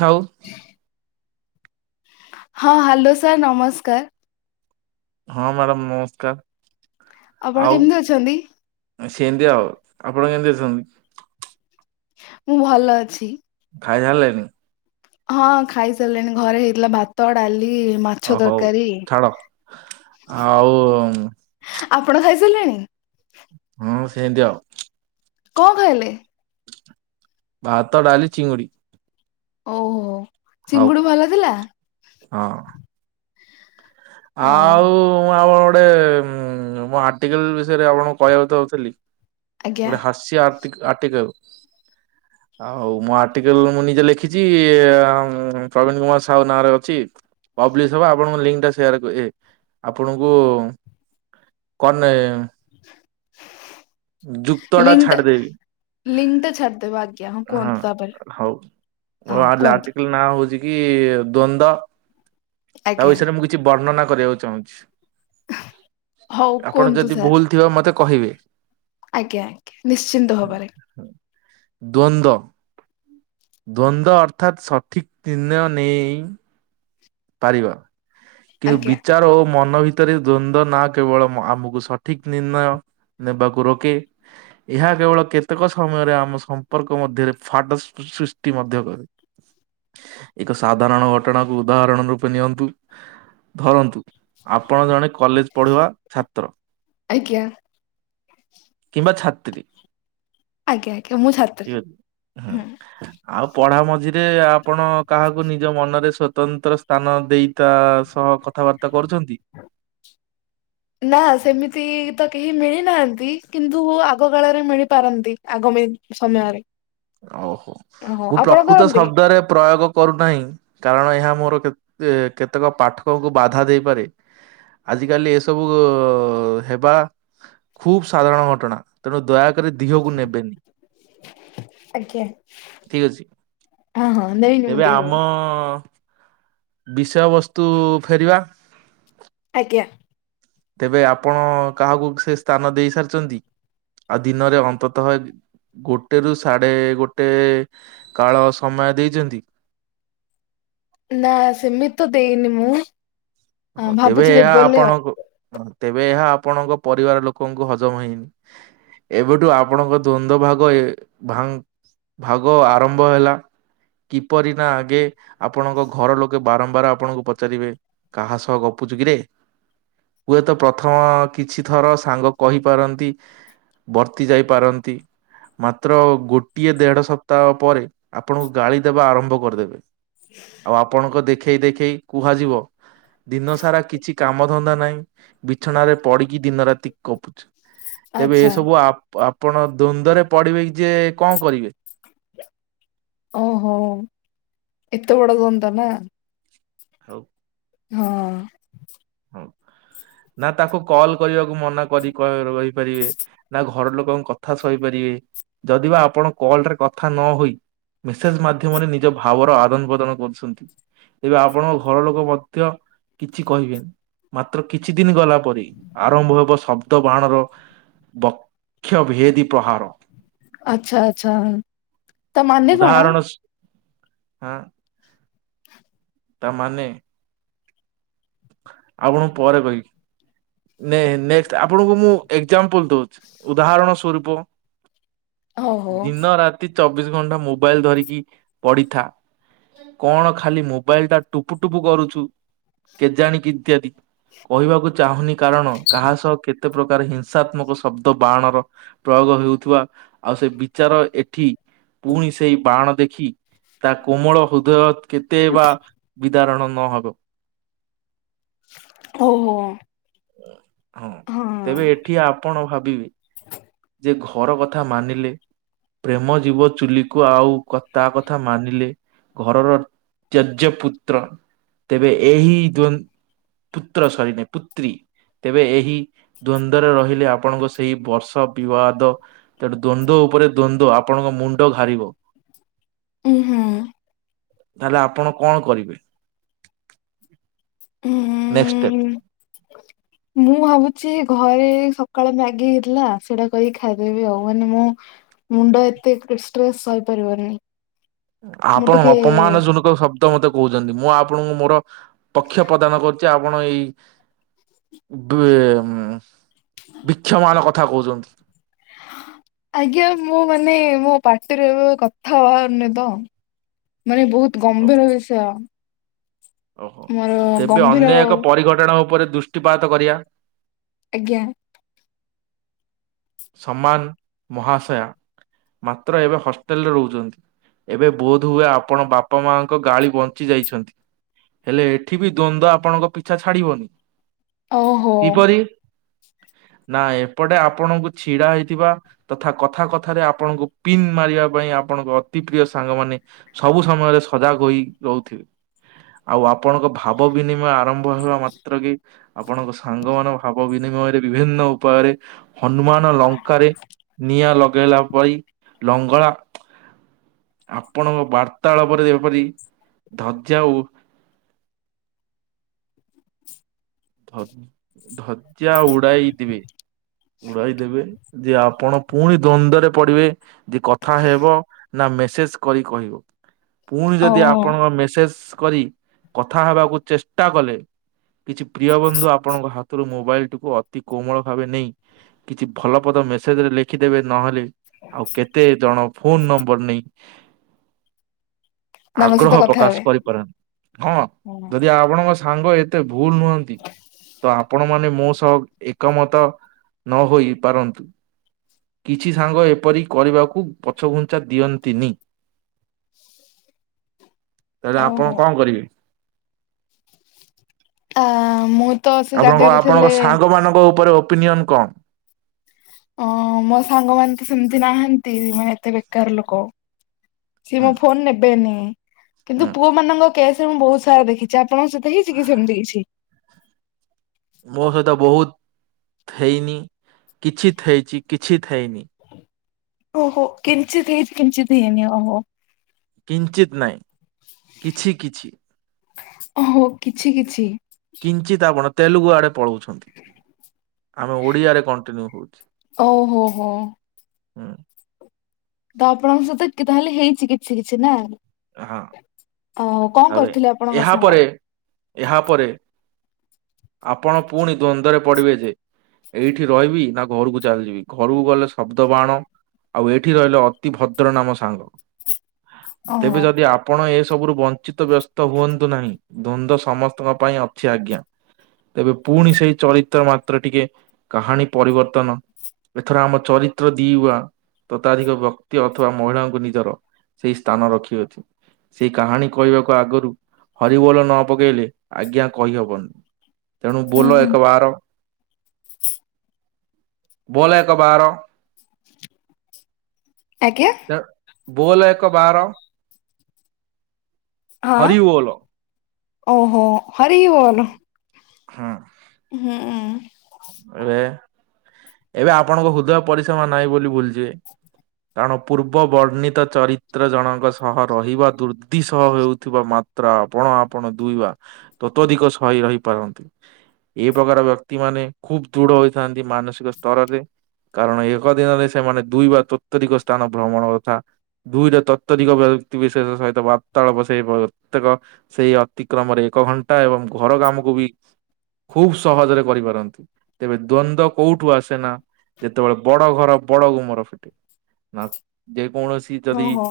ସାହୁ ହଁ hello sir ନମସ୍କାର। ହଁ ମ୍ୟାଡ଼ାମ ମୋସ୍କାର। ଆପଣ ଆଉ କେମିତି ଅଛନ୍ତି? ସେମିତି ଆଉ। ଆପଣ କେମିତି ଅଛନ୍ତି? ମୁଁ ଭଲ ଅଛି। ଖାଇ ସାରିଲେଣି? ହଁ ଖାଇ ସାରିଲେଣି ଘରେ ହେଇଥିଲା ଭାତ ଡାଲି। ମାଛ ଓ ହଉ ତରକାରୀ। ଛାଡ ଆଉ ଆପଣ ଖାଇସାରିଲେଣି। ହଁ ସେମତି ଆଉ। କଣ ଖାଇଲେ। ଭାତ ଡାଲି ଚି଼ଙ୍କୁଡ଼ି। ଓହୋ। ଚିଙ୍ଗୁଡୁ ଭଲ ଥିଲା। ହଁ ଅ ଆଉ ଆଉ। ଗଟେ ମୁଁ ଆର୍ଟିକିଲ୍ ବିଷୟରେ ଆପଣଙ୍କୁ କହିବାକୁ ଚାହୁଥିଲି। ଆଜ୍ଞା ଗୋଟେ ହାସ୍ୟ ଆର୍ଟି ଆର୍ଟିକିଲ୍ ଆ ହୋଉ ମୁଁ ଆର୍ଟିକିଲ୍ ମୁଁ ନିଜେ ଲେଖିଛି। ପ୍ରବୀଣ କୁମାର ସାହୁ ନାଁରେ ଅଛି। ପବ୍ ଥିବ ଆପଣଙ୍କୁ ଲିଙ୍କ୍ ଟା ସେୟାର ଏ ଆପଣଙ୍କୁ କଣ ନେ ଯୁକ୍ତ ଲିଙ୍କ୍ ଟା ଛାଡିଦେବି ଲିଙ୍କ୍ ଟା ଛାଡି ଦେବ। ଆ ହଁ ହଁ ହଉ କୁହନ୍ତୁ ଆର୍ଟିକିଲ୍ ନା ହଉଛି କି ଦ୍ଵନ୍ଦ୍ୱ ତାଉ ଆଜ୍ଞା। ବିଷୟରେ ମୁଁ କିଛି ବର୍ଣ୍ଣନା କରିବାକୁ ଚାହୁଁଛି। ହଉ ଆପଣ କୁହନ୍ତୁ ଯଦି ସାର୍ ଭୁଲ୍ ଥିବ। ମତେ କହିବି। ଆଜ୍ଞା ଆଜ୍ଞା ନିଶ୍ଚିନ୍ତ ହବାରେ। ଦ୍ୱନ୍ଦ୍ୱ। ଦ୍ଵନ୍ଦ୍ୱ ଅର୍ଥାତ୍ ସଠିକ୍ ନିର୍ଣ୍ଣୟ ନେଇ ପାରିବା। କେ ଆଜ୍ଞା ବିଚାର ଓ ମନ ଭିତରେ ଦ୍ଵନ୍ଦ୍ୱ ନା କେବଳ ଆମକୁ ସଠିକ ନିର୍ଣ୍ଣୟ ନେବାକୁ ରୋକେ। ଏହା କେବଳ କେତେକ ସମୟରେ ଆମ ସମ୍ପର୍କ ମଧ୍ୟରେ ଫାଟ ସୃଷ୍ଟି ମଧ୍ୟ କରେ। ଏକ ସାଧାରଣ ଘଟଣାକୁ ଉଦାହରଣ ରୂପେ ନିଅନ୍ତୁ। ଧରନ୍ତୁ। ଆପଣ ଜଣେ କଲେଜ୍ ପଢିବା ଛାତ୍ର। ଆଜ୍ଞା। କିମ୍ବା ଛାତ୍ରୀ। ଆଜ୍ଞା ଆଜ୍ଞା ମୁଁ ଠିକ ଛାତ୍ରୀ ଅଛି ହୁଁ ଆଉ ପଢା ମ ଆଝିରେ ଆପଣ କାହାକୁ ନିଜ ମନରେ ସ୍ୱତନ୍ତ୍ର ସ୍ଥାନ ଦେଇ ତା ସହ କଥାବାର୍ତ୍ତା [inaudible] ନା ସେମିତି ତ କେହି ମିଳି ନାହାଁନ କିନ୍ତୁ ଆଗ କାଳରେ ମିଳିପାରନ୍ତି। ଆଗାମୀ ସମୟରେ ଓହୋ ହଁ ମୁଁ ଆପଣ ପ୍ରକୃତ କରନ୍ତି? ଶବ୍ଦରେ ପ୍ରୟୋଗ କରୁନାହିଁ। କା କାରଣ ଏହା ମୋର କେତେକ ପାଠକଙ୍କୁ ବାଧା ଦେଇପାରେ। ଆଜିକାଲି ଏସବୁ ହେବା ଖୁବ୍ ସାଧାରଣ ଘଟଣା। ତେଣୁ ଦୟା ରେ ଦିହକୁ ନେବେନି। ଆଜ୍ଞା। ଠିକ ଅଛି [inaudible] ହଁ ହଁ [unintelligible] ବିଷୟ ବସ୍ତୁ ଫେରିବା। ଆଜ୍ଞା। ତେବେ ଆପଣ କାହାକୁ ସେ ସ୍ଥାନ ଦେଇ ସାରିଛନ୍ତି। ଆଉ ଦିନରେ ଅନ୍ତତଃ ଗୋଟେ ରୁ ସାଢେ ଗୋଟେ କାଳ ସମୟ ଦେଇଛନ୍ତି। ନା ସେମିତ ଦେଇନି ମୁଁ। ହ ତେବେ ଭାବୁଛି ଦେବି ଏହା ବୋଲି ଆଉ। ଆପଣ ତେବେ ଏହା ଆପଣଙ୍କ ପରିବାର ଲୋକଙ୍କୁ ହଜମ ହେଇନି। ଏବେଠୁ ଆପଣଙ୍କ ଦ୍ଵନ୍ଦ ଭାଗ ଭାଗ ଆରମ୍ଭ ହେଲା। କିପରି ନା ଆଗେ ଆପଣଙ୍କ ଘର ଲୋକେ ବାରମ୍ବାର ଆପଣଙ୍କୁ ପଚାରିବେ କାହା ସହ ଗପୁଛୁ କିରେ [inaudible] ହୁଏତ ପ୍ରଥମ କିଛି ଥର ସାଙ୍ଗ କହିପାରନ୍ତି ବର୍ତ୍ତି ଯାଇପାରନ୍ତି। ମାତ୍ର ଗୋଟିଏ ଦେଢ ସପ୍ତାହ ପରେ ଆପଣଙ୍କୁ ଗାଳି ଦେବା ଆରମ୍ଭ କରିଦେବେ। ଆଉ ଆପଣଙ୍କ ଦେଖେଇ ଦେଖେଇ କୁହାଯିବ ଦିନ ସାରା କିଛି କାମ ଧନ୍ଦା ନାହିଁ ବିଛଣାରେ ପଡିକି ଦିନ ରାତି ଗପୁଛୁ। ତେବେ ଆଚ୍ଛା। ଏସବୁ ଆପ ଆ ଆପଣ ଦ୍ୱନ୍ଦ ରେ ପଡିବେ ଯେ କଣ କରିବେ। [inaudible] ଓହୋ ଏତେ ବଡ ଦୋନଦ ନା। ହଉ ହଁ। ନା ତାକୁ କଲ କରିବାକୁ କୁ ମନା କରି କହିବ ଭାଇ କରିବେ ନା ଘର ଲୋକଙ୍କ କଥା ସହିପାରିବେ ଯଦିବା ଆପଣ କଲ ରେ କଥା ନ ହେଇ ମେସେଜ ମାଧ୍ୟମରେ ନିଜ ଭାବର ଆଦାନ ପ୍ରଦାନ କରୁଛନ୍ତି। ଏବେ ଆପଣଙ୍କ ଘର ଲୋକ ମଧ୍ୟ କିଛି କହିବେନି। ମାତ୍ର କିଛି ଦିନ ଗଲା ପରେ ଆରମ୍ଭ ହେବ ଶବ୍ଦ ବାହାଣର ବକ୍ଷ ଭେଦୀ ପ୍ରହାର। ଆଚ୍ଛା ଆଚ୍ଛା। ତା ମାନେ କଣ? ଉଦାହରଣ ହଁ। ତା ମାନେ ଆପଣଙ୍କୁ ପରେ କହିବି [inaudible] ନେ ନେଷ୍ଟ ଆପଣଙ୍କୁ ମୁଁ ଏକ୍ଜାମ୍ପଲ ଦଉଛି। ଉଦାହରଣ ସରୂପ ଓହୋ ଦିନ ରାତି ଚବିଶ ଘଣ୍ଟା ମୋବାଇଲ ଧରିକି ପଡିଥା। କଣ ଖାଲି ମୋବାଇଲ ଟା ଟୁପୁ ଟୁପୁ କରୁଛୁ। କେଜାଣ କିି ଇତ୍ୟାଦି କହିବାକୁ ଚାହୁଁନି କାରଣ କାହା ସହ କେତେ କେତେ ପ୍ରକାର ହିଂସାତ୍ମକ ଶବ୍ଦ ବାଣର ପ୍ରୟୋଗ ହେଉଥିବା। ଆଉ ସେ ବିଚାର ଏଠି ପୁଣି ସେଇ ବାଣ ଦେଖି ତା କୋମଳ ହୃଦୟ କେତେ ବା ଉଦ୍ଧାରଣ ନହେବ। ଓହୋ ହୁଁ। ହଁ ତେବେ ଏଠି ଆପଣ ଭାବିବେ ଯେ ଘର କଥା ମାନିଲେ ପ୍ରେମ ଜୀବ ଚୁଲିକୁ ଆଉ ତା କଥା ମାନିଲେ ଘରର ତେଯ୍ୟ ପୁତ୍ର ତେବେ ଏହି ଦ ପୁତ୍ର ସରି ନାଇ ପୁତ୍ରୀ ତେବେ ଏହି ଦ୍ଵନ୍ଦରେ ରହିଲେ ଆପଣଙ୍କ ସେଇ ବର୍ଷ ବିବାଦ ତେଣୁ ଦ୍ଵନ୍ଦ ଉପରେ ଦ୍ଵନ୍ଦ ଆପଣଙ୍କ ମୁଣ୍ଡ ଘାରିବ। ଉଁ ହୁଁ ତାହେଲେ ଆପଣ କଣ କରିବେ? ନେକ୍ସଟ ଷ୍ଟେପ ଉହୁଁ ମୁଁ ଭାବୁଛି ଘ ଘରେ ସକାଳେ ମ୍ୟାଗି ହେଇଥିଲା ସେଇଟା କରିକି ଖାଇଦେବି ଆଉ ମାନେ ମୋ ମୁଣ୍ଡ ଏତେ ଷ୍ଟ୍ରେସ୍ ସହିପାରିବନି। ମୁଁ ଆପଣ ଟିକେ ଅପମାନ ଯୋନ କ ଶବ୍ଦ ମତେ କହୁଛନ୍ତି ମୁଁ ଆପଣଙ୍କୁ ମୋର ପକ୍ଷ ପ୍ରଦାନ କର ଛି ଆପଣ ଏଇ ଇଏ ବିକ୍ଷମାନ କଥା କଥା କହୁଛନ୍ତି। ଆଜ୍ଞା ମୁଁ ମାନେ ମୋ ପାଟିରେ ଏବେ କଥା ବାହାରୁନି ତ ମାନେ ବହୁତ ଓ- ଗମ୍ଭୀର ବିଷୟ ଓହୋ ମୋର ତେବେ ଗମ୍ଭୀର ଅନ୍ୟ ଏକ ପରିଘଟଣା ଉପରେ ଦୃଷ୍ଟିପାତ କରିବା ଆଜ୍ଞା ସମାନ ମହାଶୟା ମାତ୍ର ଏବେ ହଷ୍ଟେଲରେ ରହୁଛନ୍ତି ଏବେ ବୋଧହୁଏ ଆପଣ ବାପା ମାଙ୍କ ଗାଳି ବଞ୍ଚି ଯାଇଛନ୍ତି ହେଲେ ଏଠି ବି ଦ୍ଵନ୍ଦ୍ୱ ଆପଣଙ୍କ ପିଛା ଛାଡିବନି ଓହୋ କିପରି ନା ଏପଟେ ଆପଣଙ୍କୁ ଛିଡା ହେଇଥିବା ତଥା କଥା କଥାରେ ଆପଣଙ୍କୁ ପିନ୍ ମାରିବା ପାଇଁ ଆପଣଙ୍କ ଅତି ପ୍ରିୟ ସାଙ୍ଗ ମାନେ ସବୁ ସମୟରେ ସଜାଗ ହୋଇ ରହୁଥିବେ ଆଉ ଆପଣ ଆପଣଙ୍କ ଭାବ ବିନିମୟ ଆରମ୍ଭ ରମ୍ଭ ହେବା ମାତ୍ର କେ ଆପଣଙ୍କ ସାଙ୍ଗମାନେ ଭାବ ବି ବିନିମୟରେ ବିଭିନ୍ନ ଉପାୟରେ ହ ହନୁମାନ ଲଙ୍କାରେ ନିଆଁ ଲଗ ଗେଇଲା ଭଳି ଲଙ୍ଗଳା ଆପଣଙ୍କ ବାର୍ତ୍ତାଳପରେ ଯେପରି ଧଜ୍ୟା ଆଉ ହଉ। ଧଜ୍ୟା ଉଡ଼ାଇ ଦେବେ। ଉଡାଇ ଦେବେ ଯେ ଆପଣ ପୁଣି ଦ୍ଵନ୍ଦରେ ପଡିବେ ଯେ କଥା ହେବ ନା ମେସେଜ କରି କହିବ। ପୁଣି ଯଦି ଓହୋ ଆପଣଙ୍କ ମେସେଜ କରି କଥା ହେବାକୁ ଚେଷ୍ଟା କଲେ କିଛି ପ୍ରିୟ ବନ୍ଧୁ ଆପଣଙ୍କ ହାତରୁ ମୋବାଇଲ୍ ଟିକୁ ଅତି କୋମଳ ଭାବେ ନେଇ କିଛି ଭଲ ପଦ ମେସେଜ୍ ରେ ଲେଖିଦେବେ ନହେଲେ ଆଉ କେତେ ଜଣ ଫୋନ୍ ନମ୍ବର୍ ନେଇ ତାଙ୍କ ସହିତ ଆଗ୍ରହ କଥା ପ୍ରକାଶ ହେବେ। କରିପାରନ୍ତି, ହଁ ଯଦି ଆପଣଙ୍କ ସାଙ୍ଗ ଏତେ ଭୁଲ ନୁହଁନ୍ତି, ତ ଆପ ଆପଣ ମାନେ ମୋ ସହ ଏକମତ ନହୋଇ ପାରନ୍ତୁ, କିଛି ସାଙ୍ଗ ଏପରି କରିବାକୁ ପଛଘୁଞ୍ଚା ଦିଅନ୍ତିନି। ତାହେଲେ ଓହୋ ଆପଣ କଣ କରିବେ? ଆ, ମୁଁ ତ ସେ ଆପଣଙ୍କ ଜାଗାରେ ଥିଲେ ଆପଣଙ୍କ ସାଙ୍ଗ ମାନଙ୍କ ଉପରେ ଅ ଓପିନିଅନ୍ କଣ? ଅଁ, ମୋ ସାଙ୍ଗ ମାନେ ତ ସେମିତି ନାହାନ୍ତି ମାନେ ଏତେ ବେକାର ଲୋକ। ସିଏ ହୁଁ ମୋ ଫୋନ୍ ନେବେନି ହୁଁ କିନ୍ତୁ ପୁଅ ମାନଙ୍କ କେସ୍ ମୁଁ ବହୁତ ସାରା ଦେଖିଚି, ଆ ଆପଣଙ୍କ ସହିତ ହେଇଚି କି ସେମିତି କିଛି? ମୋ ସହିତ ବହୁତ ଥେଇନି, କିଛି ଥେଇଚି, କିଛି ଥେଇନି। ଓହୋ! କିଞ୍ଚିତ ହେଇଚି, କିଞ୍ଚିତ ହେଇନି, ଓହୋ। କିଞ୍ଚିତ ନାଇଁ କିଛି କିଛି। ଓହୋ କିଛି କିଛି। କିଞ୍ଚିତ ଆପଣ ତେଲଗୁ ଆଡ଼େ ପଳଉ ଛନ୍ତି, ଆମେ ଓଡିଆରେ କଣ୍ଟିନ୍ୟୁ ହଉଛି। ଓହୋ ହୋ ହୁଁ, ତ ଆପଣଙ୍କ ସହିତ କି-ତାହେଲେ ହେଇଚି କିଛି କିଛି ନା? ଏ ହଁ ଆଉ କଣ [unintelligible] କରୁଥିଲେ ଆପଣଙ୍କ ଏହା ସାଙ୍ଗ? ପରେ ଏହା ପରେ ଆପଣ ପୁଣି ଦ୍ଵନ୍ଦ ରେ ପଡିବେ ଯେ ଏଇଠି ରହିବି ନା ଘରକୁ ଚାଲିଯିବି, ଘରକୁ ଗଲେ ଶବ୍ଦ ବାଣ, ଆଉ ଏଇଠି ରହିଲେ ଅତି ଭଦ୍ର ନାମ ସାଙ୍ଗ ଓହୋ ତେବେ ଯଦି ଆପଣ ଏ ସବୁରୁ ବନ୍ ଚିତ ବ୍ୟସ୍ତ ହୁଅନ୍ତୁ ନାହିଁ। ଦ୍ଵନ୍ଦ୍ୱ ସମସ୍ତଙ୍କ ପାଇଁ ଅଛି ଆଜ୍ଞା, ତେବେ ପୁଣି ସେଇ ଚରିତ୍ର ମାତ୍ର ଟିକେ କାହାଣୀ ପରିବର୍ତ୍ତନ, ଏଥର ଆମ ଚରିତ୍ର ଦିଉଆ, ତତାଧିକ ବକ୍ତି ଅଥବା ମହିଳାଙ୍କୁ ନିଜର ସେଇ ସ୍ଥାନ ରଖି ଠିକ୍‌ ଅଛି ସେଇ କାହାଣୀ କହିବାକୁ ଆଗରୁ ହରିବୋଲ ନ ପକେଇଲେ ଆଜ୍ଞା କହିହବନି। ତେଣୁ ଉୁଁ ବୋଲ ହୁଁ ଏକ ବାର ବୋଲ ଏକ ବାର ଆଜ୍ଞା ତେଣୁ ବୋଲ ଏକ ବାର ହଁ ହରିବୋଲ ଓହୋ ହରିିବୋଲ। ହଁ ହୁଁ ଉଁ ଏବେ ଏବେ ଆପଣଙ୍କ ହୃଦୟ ପରିସମା ନାହିଁ ବୋଲି ଭୁଲିଯିବେ କାରଣ ପୂର୍ବ ବର୍ଣ୍ଣିତ ଚରିତ୍ର ଜଣଙ୍କ ସହ ରହିବା ଦୁର୍ଦ୍ଧି ସହ ହେଉଥିବା ମାତ୍ରା ଆପଣ ଆପଣ ଦୁଇବା ତତ୍ୱଧିକ ସହି ରହିପାରନ୍ତି। ଏ ପ୍ରକାର ବ୍ୟକ୍ତି ମାନେ ଖୁବ୍‌ ଦୃଢ ହୋଇଥାନ୍ତି ମାନସିକ ସ୍ତରରେ କାରଣ ଏକ ଦିନରେ ସେମାନେ ଦୁଇ ବା ତରିସ୍ଥାନ ଭ୍ରମଣ କଥା ଦୁଇଟା ତତ୍ତରିକ ବ୍ୟକ୍ତିବିଶେଷ ସହିତ ବାର୍ତ୍ତାଳାପ ସେଇ ପ୍ରତ୍ୟେକ ସେଇ ଅତିକ୍ରମରେ ଏକ ଘଣ୍ଟା ଏବଂ ଘର କାମକୁ ବି ଖୁବ ସହଜରେ କରିପାରନ୍ତି। ତେବେ ଦ୍ଵନ୍ଦ କୋଉଠୁ ଆସେ ନା ଯେତେବେଳେ ବଡ ଘର ବଡ ଗୁମର ଫିଟେ ନା ଯେ କୌଣସି ଯଦି ଓହୋ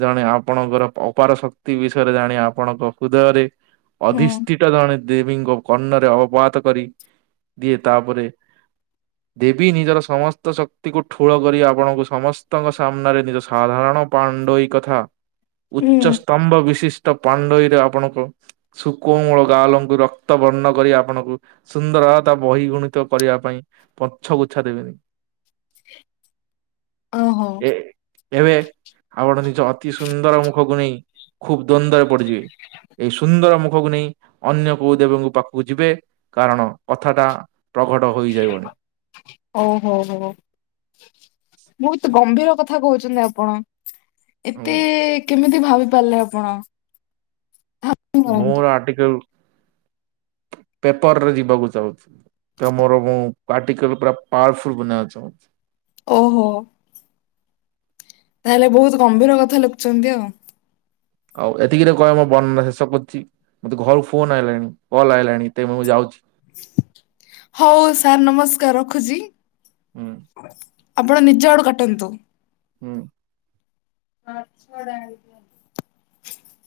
ଜଣେ ଆ ଆପଣଙ୍କର ଅପାର ଶକ୍ତି ବିଷୟରେ ଜାଣି ଆପଣଙ୍କ ହୃଦୟରେ ହୁଁ ଅଧିଷ୍ଟି ଟା ଜଣେ ଦେବୀଙ୍କ କର୍ଣ୍ଣରେ ଅବପାତ କରି। ଇଏ ତାପରେ ଦେବୀ ନିଜର ସମସ୍ତ ଶକ୍ତିକୁ ଠୁଳ କରି ଆପଣଙ୍କୁ ସମସ୍ତଙ୍କ ସାମ୍ନାରେ ନିଜ ସାଧାରଣ ପାଣ୍ଡୋଇ କଥା ହୁଁ ଉଚ୍ଚସ୍ତତମ୍ଭ ବିଶିଷ୍ଟ ପାଣ୍ଡୋଇରେ ଆପଣଙ୍କ ସୁକୋମୂଳ ଗାଁ ଲଙ୍କୁ ରକ୍ତ ବର୍ଣ୍ଣ କରି ଆପଣଙ୍କୁ ସୁନ୍ଦର ତା ବହି ଗୁଣିତ କରିବା ପାଇଁ ପଛଗୁଚ୍ଛା ଦେବିନି ଓହୋ ଏ ଏବେ ଆପଣ ନିଜ ଅତି ସୁନ୍ଦର ମୁଖକୁ ନେଇ ଖୁବ୍ ଦ୍ନ୍ଦରେ ପଡିଯିବେ ଏଇ ସୁନ୍ଦର ମୁଖକୁ ନେଇ ଅନ୍ୟ କୋଉ ଦେବଙ୍କ ପାଖକୁ ଯିବେ କାରଣ କଥା ଟା ଓହୋ ହୋ ମୁଁ ତ ଗମ୍ଭୀର କଥା କହୁଛନ୍ତି ଆପଣ? ଏତେ କେମିତି ଭାବି ପାରିଲେ ଆପଣ ହିଁ ମୁଁ କରନ୍ତୁ ଆର୍ଟିିକଲ ପେପର ରେ ଯିବାକୁ ଚାହୁଁଚି। ଚ ମୋର ମୁଁ ଆର୍ଟିକଲ ପୁରା ପାୱାରଫୁଲ ବନେୟା ଥା ଓହୋ ତାହେଲେ ବହୁତ ଗମ୍ଭୀର କଥା ଲେଖୁଛନ୍ତି ଆଉ ଆଉ ଏତିକି ଟ କହିବ ମୋ ବର୍ଣନା ଶେଷ କରୁଛି ମତେ ଘରକୁ ଫୋନ ଆଇଲାଣି କଲ୍ ଆଇଲାଣି ଏ ମୁଁ ମୁଁ ଯାଉଛି। ହଉ ସାର୍ ନମସ୍କାର ରଖୁଛି। ହୁଁ ଆପଣ ନିଜ ଆଡୁ କାଟନ୍ତୁ। ହୁଁ ମାଛ ଡା ଆ [unintelligible]